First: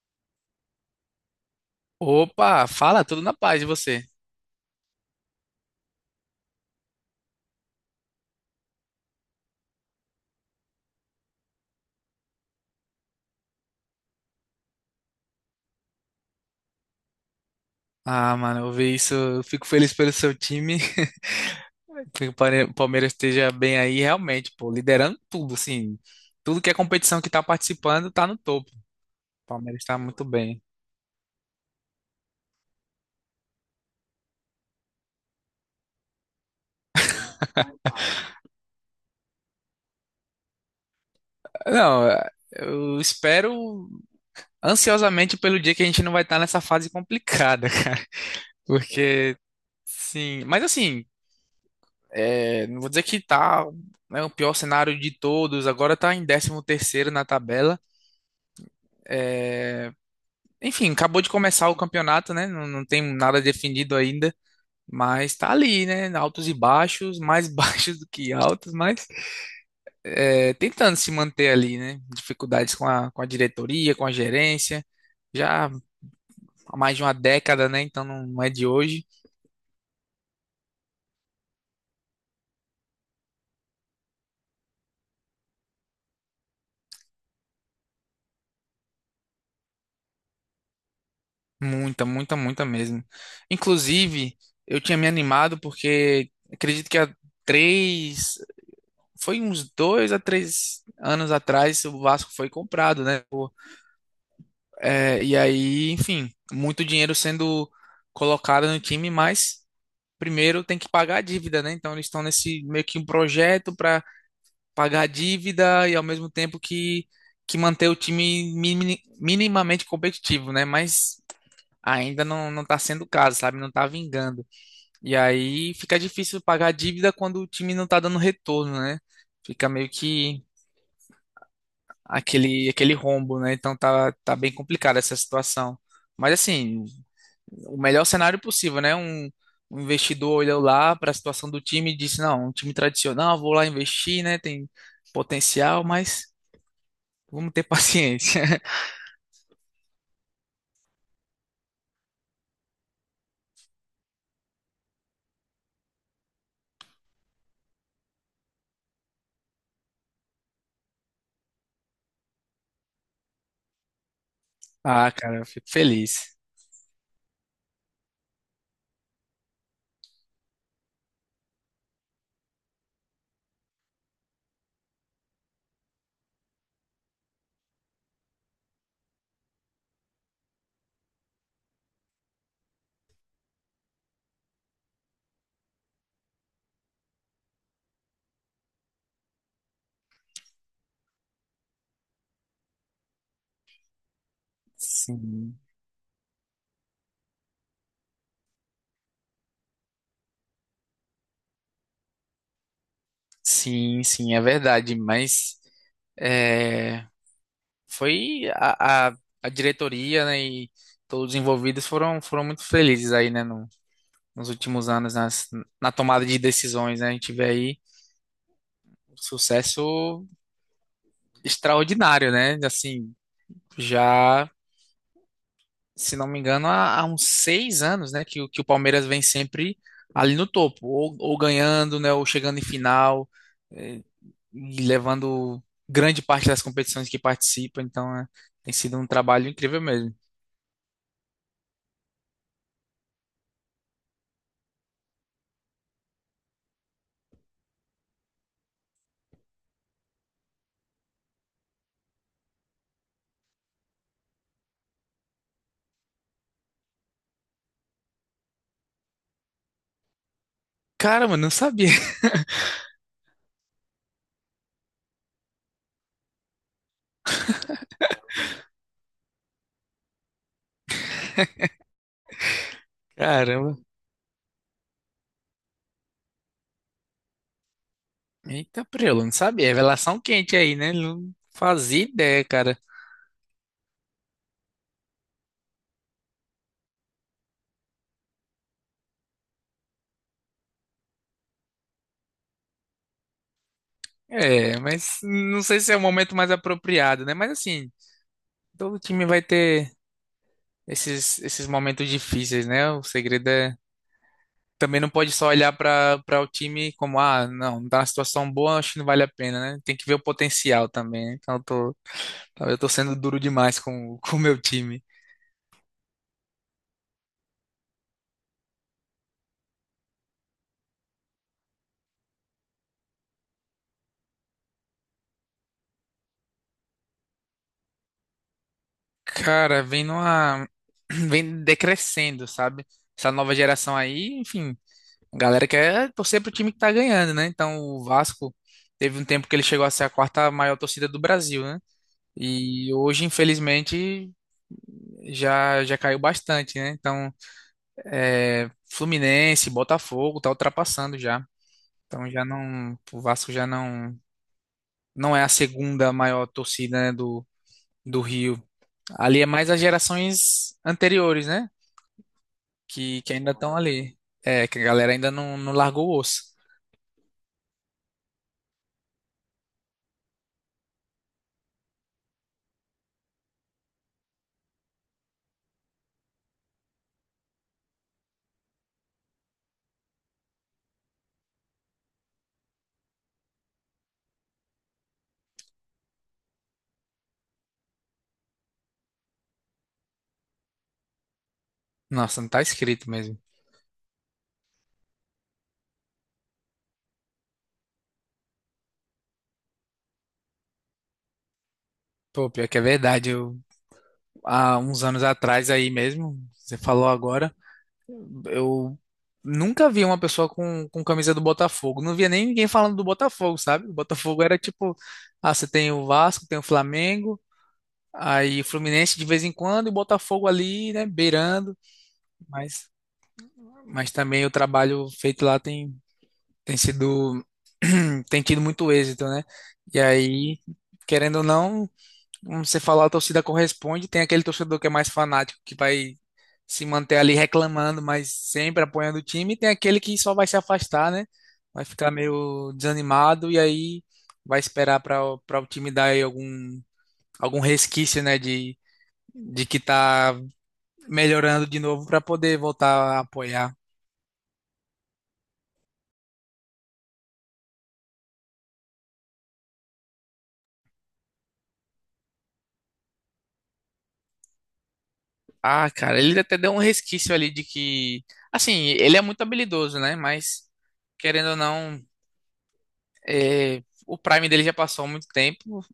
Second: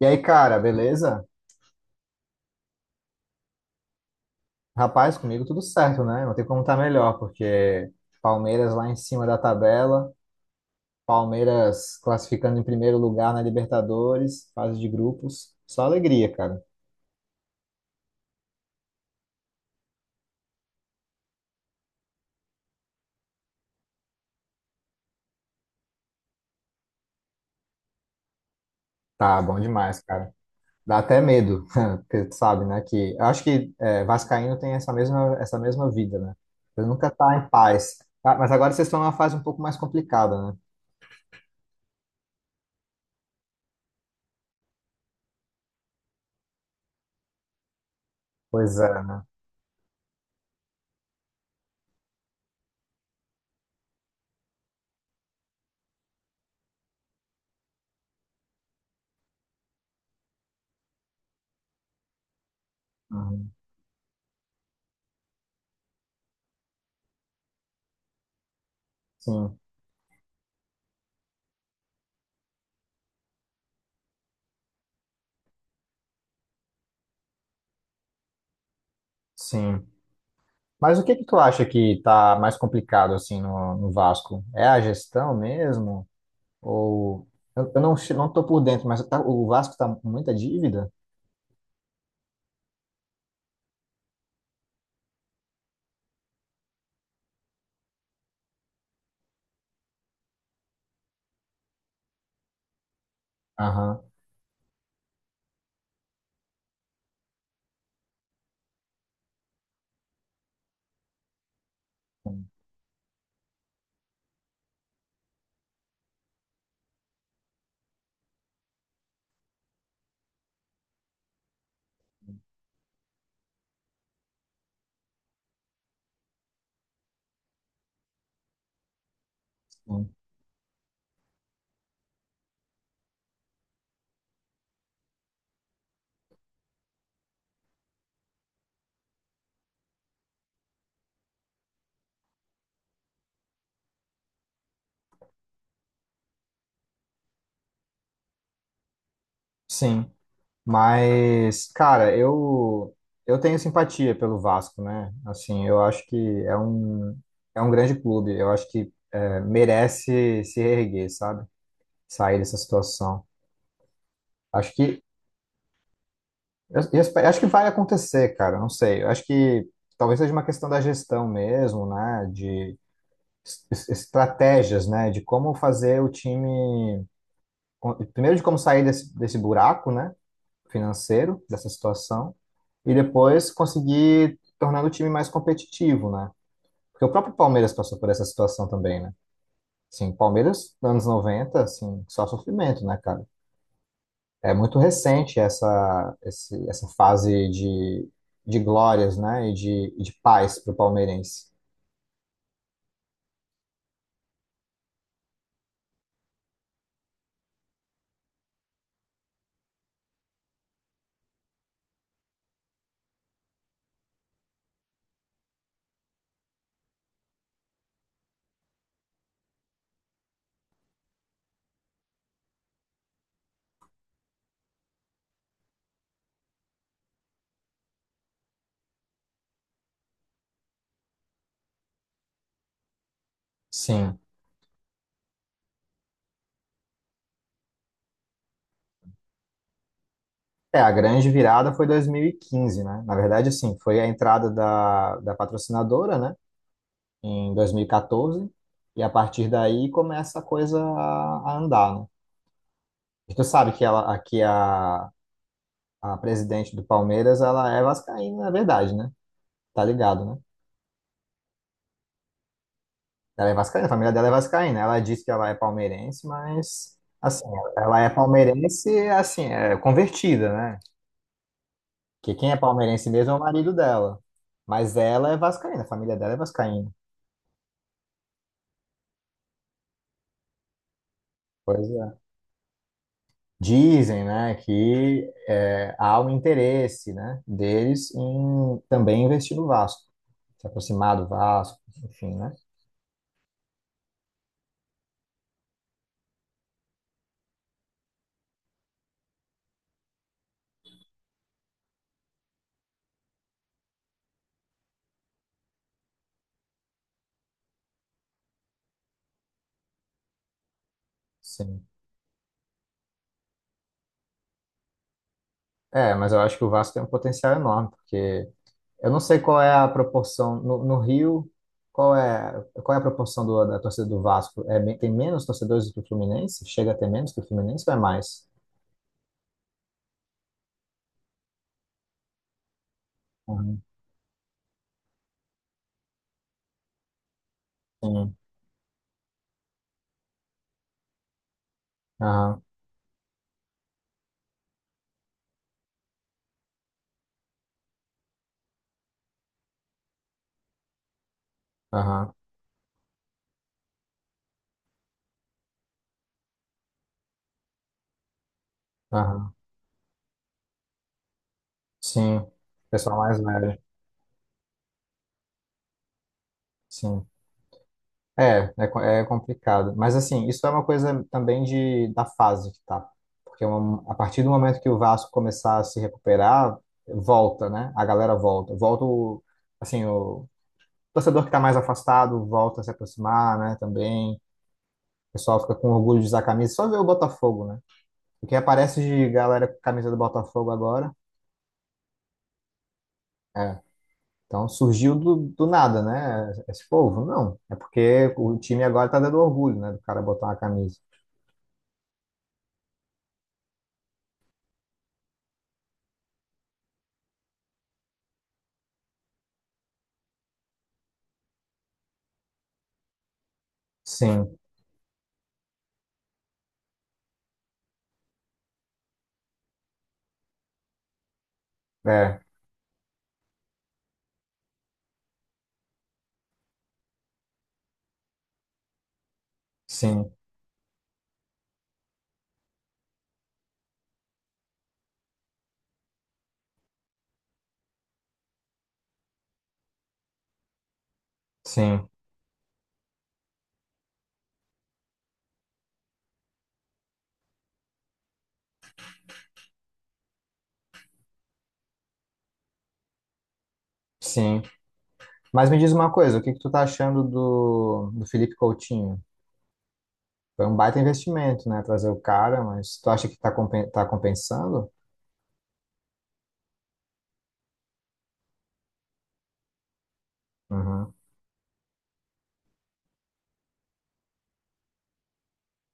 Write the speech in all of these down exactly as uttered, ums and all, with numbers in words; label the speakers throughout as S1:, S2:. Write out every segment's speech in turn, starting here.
S1: E aí, cara, beleza?
S2: Opa, fala, tudo na paz de você.
S1: Rapaz, comigo tudo certo, né? Não tem como estar melhor, porque Palmeiras lá em cima da tabela, Palmeiras classificando em primeiro lugar na Libertadores, fase de grupos. Só alegria, cara.
S2: Ah, mano, eu vi isso, eu fico feliz pelo seu time. Que o Pare- Palmeiras esteja bem aí, realmente, pô, liderando tudo, assim. Tudo que é competição que tá participando tá no topo.
S1: Tá
S2: O
S1: bom
S2: Palmeiras tá
S1: demais,
S2: muito
S1: cara.
S2: bem.
S1: Dá até medo, porque tu sabe, né? Que eu acho que é, Vascaíno tem essa mesma, essa mesma vida, né? Ele nunca tá em paz. Ah, mas agora vocês estão numa fase um pouco mais complicada, né?
S2: Não, eu espero ansiosamente pelo dia que a gente não vai estar nessa fase complicada, cara.
S1: Pois é, né?
S2: Porque, sim. Mas assim, é, não vou dizer que tá, né, o pior cenário de todos. Agora tá em décimo terceiro na tabela. É, Enfim, acabou de começar o campeonato, né? Não, não tem nada
S1: Uhum.
S2: definido ainda, mas tá ali, né? Altos e baixos, mais baixos do que altos, mas
S1: Sim,
S2: é, tentando se manter ali, né? Dificuldades com a, com a diretoria, com a gerência, já há mais de uma década, né? Então não não é de hoje.
S1: sim. Mas o que que tu acha que tá mais complicado assim no, no Vasco? É a gestão mesmo? Ou eu, eu não che- não tô por dentro, mas tá- o Vasco tá com muita dívida?
S2: Muita, muita, muita mesmo. Inclusive, eu tinha me animado porque acredito que há três, foi uns dois a três anos atrás, o Vasco foi comprado, né?
S1: Aham.
S2: É, e aí, enfim, muito dinheiro sendo colocado no time, mas primeiro tem que pagar a dívida, né? Então eles estão nesse meio que um projeto para pagar a dívida e ao mesmo tempo que, que manter o time mini- minimamente competitivo, né? Mas ainda não, não tá sendo o caso, sabe? Não tá vingando. E aí fica difícil pagar a dívida quando o time não tá dando retorno, né? Fica meio
S1: Sim,
S2: que aquele, aquele rombo, né? Então tá, tá bem complicada essa situação. Mas assim, o melhor cenário possível, né? Um, um investidor olhou lá para a situação do time e disse, não, um time tradicional, vou lá investir, né? Tem potencial, mas vamos ter paciência.
S1: sim. Mas cara, eu eu tenho simpatia pelo Vasco, né? Assim, eu acho que é um é um grande clube. Eu acho que é, merece se reerguer, sabe? Sair dessa situação. Acho que
S2: Ah, cara, eu fico feliz.
S1: Eu, eu espe- acho que vai acontecer, cara. Não sei. Eu acho que talvez seja uma questão da gestão mesmo, né? De es- es- estratégias, né? De como fazer o time. Primeiro, de como sair desse, desse buraco, né? Financeiro, dessa situação. E depois conseguir tornar o time mais competitivo, né? Porque o próprio Palmeiras passou por essa situação também, né? Assim, Palmeiras, anos noventa, assim, só sofrimento, né, cara? É muito recente
S2: Sim,
S1: essa, esse- essa fase de, de glórias, né? E de, e de paz para o palmeirense.
S2: sim, sim, é verdade, mas é, foi a, a, a diretoria, né, e todos os envolvidos foram, foram muito felizes aí, né, no- nos últimos anos, nas, na tomada de decisões, né, a gente vê aí um sucesso extraordinário, né, assim, já, se não me engano, há, há uns seis anos, né, que, o- que o Palmeiras vem sempre ali no topo, ou, ou ganhando, né, ou chegando em final, eh,
S1: Sim,
S2: e levando grande parte das competições que participa, então é, tem sido um trabalho incrível mesmo.
S1: é, a grande virada foi dois mil e quinze, né? Na verdade, assim, foi a entrada da, da patrocinadora, né? Em dois mil e quatorze. E quatorze. E a partir daí começa a coisa a, a andar, né? E tu sabe que ela, aqui a, a presidente do Palmeiras, ela é vascaína, na verdade, né? Tá ligado, né?
S2: Cara, mano, não sabia.
S1: Ela é vascaína, a família dela é vascaína. Ela diz que ela é palmeirense, mas assim, ela é palmeirense, assim, é convertida, né? Que quem é palmeirense mesmo é o marido
S2: Caramba.
S1: dela. Mas ela é vascaína, a família dela é vascaína.
S2: Eita, prelo, não sabia. É revelação quente aí, né? Não
S1: Pois
S2: fazia
S1: é.
S2: ideia, cara.
S1: Dizem, né, que é, há um interesse, né, deles em também investir no Vasco, se aproximar do Vasco, enfim, né?
S2: É, mas não sei se é o momento mais apropriado, né? Mas assim, todo time vai ter esses, esses momentos difíceis, né? O segredo é. Também não pode só olhar para para o time como, ah, não, não tá na situação boa, acho que não vale a pena, né? Tem que ver o potencial também, né? Então, eu
S1: Sim.
S2: tô, eu tô sendo duro demais com, com o meu time.
S1: É, mas eu acho que o Vasco tem um potencial enorme, porque eu não sei qual é a proporção no, no Rio, qual é, qual é a proporção do- da torcida do Vasco? É, me- tem menos torcedores do que o Fluminense? Chega a ter menos que o Fluminense ou é mais?
S2: Cara, vem numa. Vem decrescendo, sabe? Essa nova
S1: Uhum,
S2: geração aí, enfim, a galera quer torcer pro time que tá ganhando, né? Então, o
S1: sim.
S2: Vasco teve um tempo que ele chegou a ser a quarta maior torcida do Brasil, né?
S1: Aham,
S2: E hoje, infelizmente, já já caiu bastante, né? Então, é, Fluminense, Botafogo tá ultrapassando já. Então
S1: aham,
S2: já não, o Vasco já não não é a segunda maior torcida, né, do do Rio. Ali é
S1: aham.
S2: mais as gerações anteriores, né?
S1: Sim. Pessoal
S2: Que, que
S1: mais
S2: ainda estão
S1: velho.
S2: ali. É, que a galera ainda não, não largou o osso.
S1: Sim. É, é, co- é complicado. Mas assim, isso é uma coisa também de, da fase que tá. Porque um- a partir do momento que o Vasco começar a se recuperar, volta, né? A galera volta. Volta o, assim, o, torcedor que está mais afastado volta a se aproximar, né? Também. O pessoal fica com orgulho de usar a camisa. Só ver o Botafogo, né? O que aparece de galera com camisa do Botafogo agora.
S2: Nossa, não tá escrito mesmo.
S1: É. Então surgiu do, do nada, né? Esse povo. Não. É porque o time agora tá dando orgulho, né? Do cara botar uma camisa.
S2: Pô, pior que é verdade. Eu, há uns anos atrás aí mesmo, você falou agora. Eu nunca vi uma pessoa com, com camisa do Botafogo. Não via nem ninguém falando do Botafogo, sabe? O Botafogo
S1: Sim.
S2: era tipo, ah, você tem o Vasco, tem o Flamengo, aí Fluminense de vez em quando, e o Botafogo ali, né, beirando.
S1: É.
S2: Mas, mas também o trabalho feito lá tem, tem sido, tem tido muito êxito, né? E
S1: Sim.
S2: aí, querendo ou não como você falou, a torcida corresponde. Tem aquele torcedor que é mais fanático, que vai se manter ali reclamando, mas sempre apoiando o time. E tem aquele que só vai se afastar, né? Vai
S1: Sim.
S2: ficar meio desanimado e aí vai esperar para para o time dar aí algum, algum resquício, né? De, de que tá melhorando de novo para poder voltar a apoiar.
S1: Sim. Mas me diz uma coisa, o que que tu tá achando do, do Felipe Coutinho? Foi um baita investimento, né? Trazer o cara, mas tu acha que tá, compen tá compensando?
S2: Ah, cara, ele até deu um resquício ali de que. Assim, ele é muito habilidoso, né? Mas,
S1: Uhum.
S2: querendo ou não, é, o Prime dele já passou há muito tempo.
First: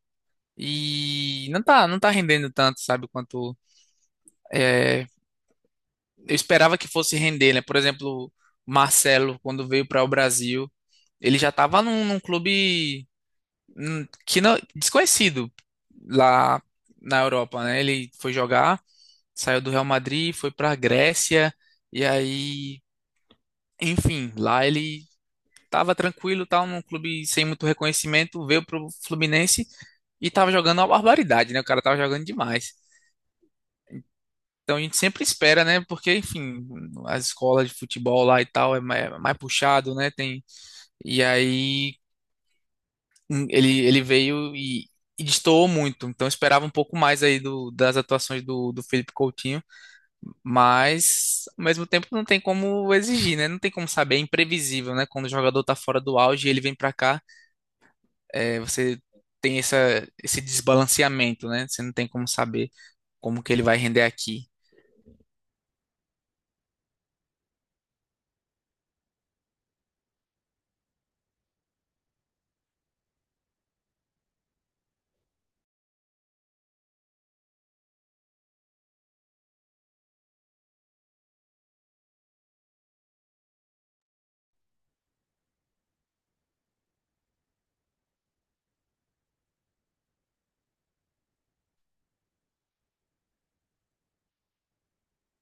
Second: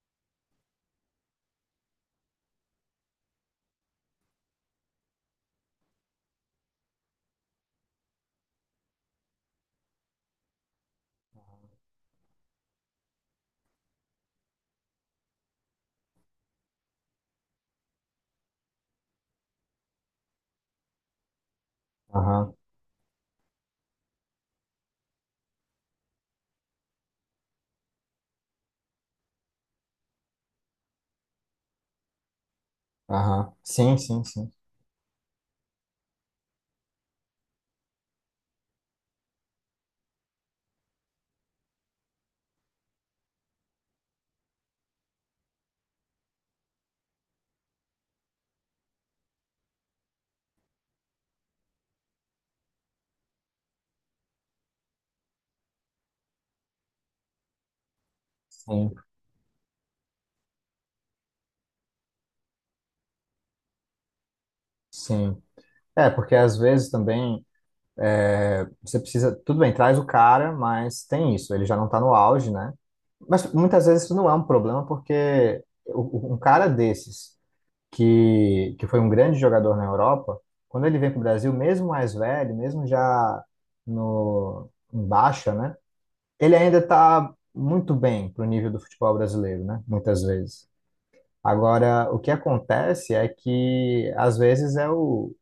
S2: E não tá, não tá rendendo tanto, sabe, quanto é, eu esperava que fosse render, né? Por exemplo, Marcelo, quando veio para o Brasil, ele já tava num, num clube hum, que não, desconhecido lá na Europa, né? Ele foi jogar, saiu do Real Madrid, foi para a Grécia, e
S1: Aham.
S2: aí, enfim, lá ele tava tranquilo, tal, num clube sem muito reconhecimento, veio pro Fluminense e tava jogando uma barbaridade, né? O cara tava jogando demais.
S1: Aham. Sim, sim, sim.
S2: Então a gente sempre espera, né? Porque, enfim, as escolas de futebol lá e tal é ma- é mais puxado, né? Tem... E aí hum, ele, ele veio e, e destoou muito. Então eu esperava um pouco mais aí do, das atuações do, do Felipe Coutinho, mas ao mesmo tempo não tem como exigir, né? Não tem como saber, é imprevisível, né? Quando o jogador tá fora do auge e ele vem pra cá, é,
S1: Sim,
S2: você tem essa, esse desbalanceamento, né? Você não tem como saber como que ele vai render aqui.
S1: sim. É, porque às vezes também é, você precisa. Tudo bem, traz o cara, mas tem isso, ele já não tá no auge, né? Mas muitas vezes isso não é um problema, porque o- o- um cara desses, que, que foi um grande jogador na Europa, quando ele vem para o Brasil, mesmo mais velho, mesmo já no, em baixa, né? Ele ainda tá muito bem pro nível do futebol brasileiro, né? Muitas vezes. Agora, o que acontece é que às vezes é o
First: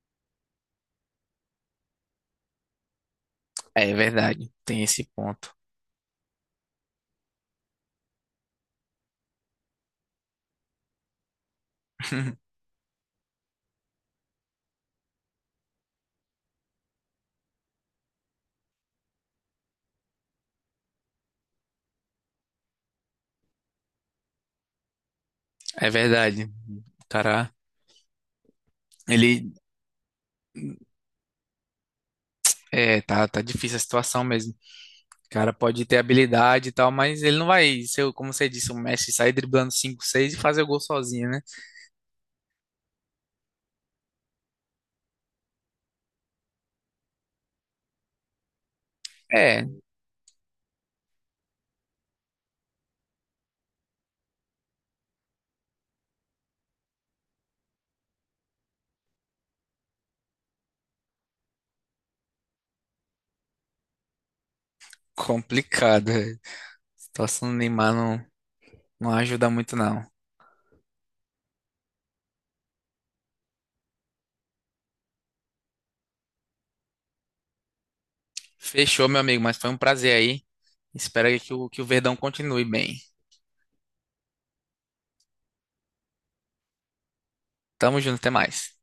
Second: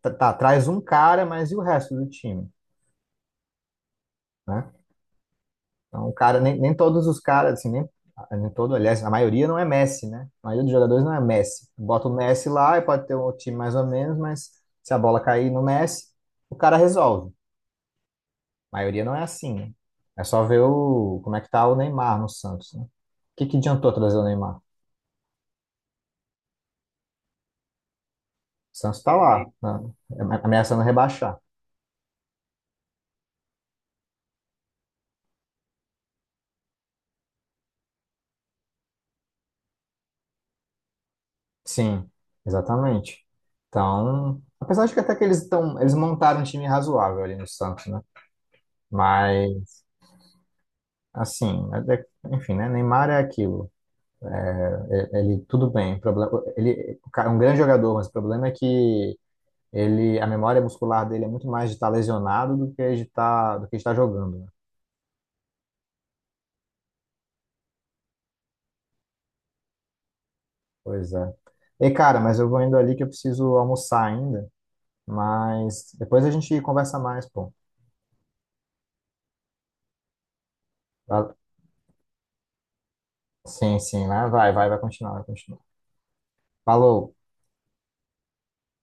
S1: tá, tá, traz um cara, mas e o resto do time,
S2: É verdade,
S1: né?
S2: tem esse ponto.
S1: Então, o cara nem, nem todos os caras assim, nem, nem todo, aliás, a maioria não é Messi, né? A maioria dos jogadores não é Messi. Bota o Messi lá e pode ter um time mais ou menos, mas se a bola cair no Messi, o cara resolve. A maioria não é assim, né? É só ver o como é que tá o Neymar no Santos, né? O que que adiantou trazer o Neymar? O
S2: É verdade. O cara,
S1: Santos tá lá,
S2: ele
S1: né? Ameaçando rebaixar.
S2: é, tá, tá difícil a situação mesmo. O cara pode ter habilidade e tal, mas ele não vai ser, o- como você disse, o Messi sair driblando cinco, seis e fazer o gol sozinho, né?
S1: Sim, exatamente. Então, apesar de que até que eles estão, eles montaram um time razoável ali no Santos, né?
S2: É
S1: Mas, assim, é- é- enfim, né? Neymar é aquilo. É- ele, tudo bem. O problema, ele o cara é um grande jogador, mas o problema é que ele, a memória muscular dele é muito mais de estar lesionado do que de estar, do que de estar jogando, né?
S2: complicado, é. A situação do Neymar não, não ajuda muito, não.
S1: Pois é. Ei, cara, mas eu vou indo ali que eu preciso almoçar ainda. Mas depois a gente conversa mais, pô.
S2: Fechou, meu amigo, mas foi um prazer aí. Espero
S1: Val-
S2: que o, que o Verdão continue bem.
S1: sim, sim, né? Vai, vai, vai continuar, vai continuar. Falou.
S2: Tamo junto, até mais.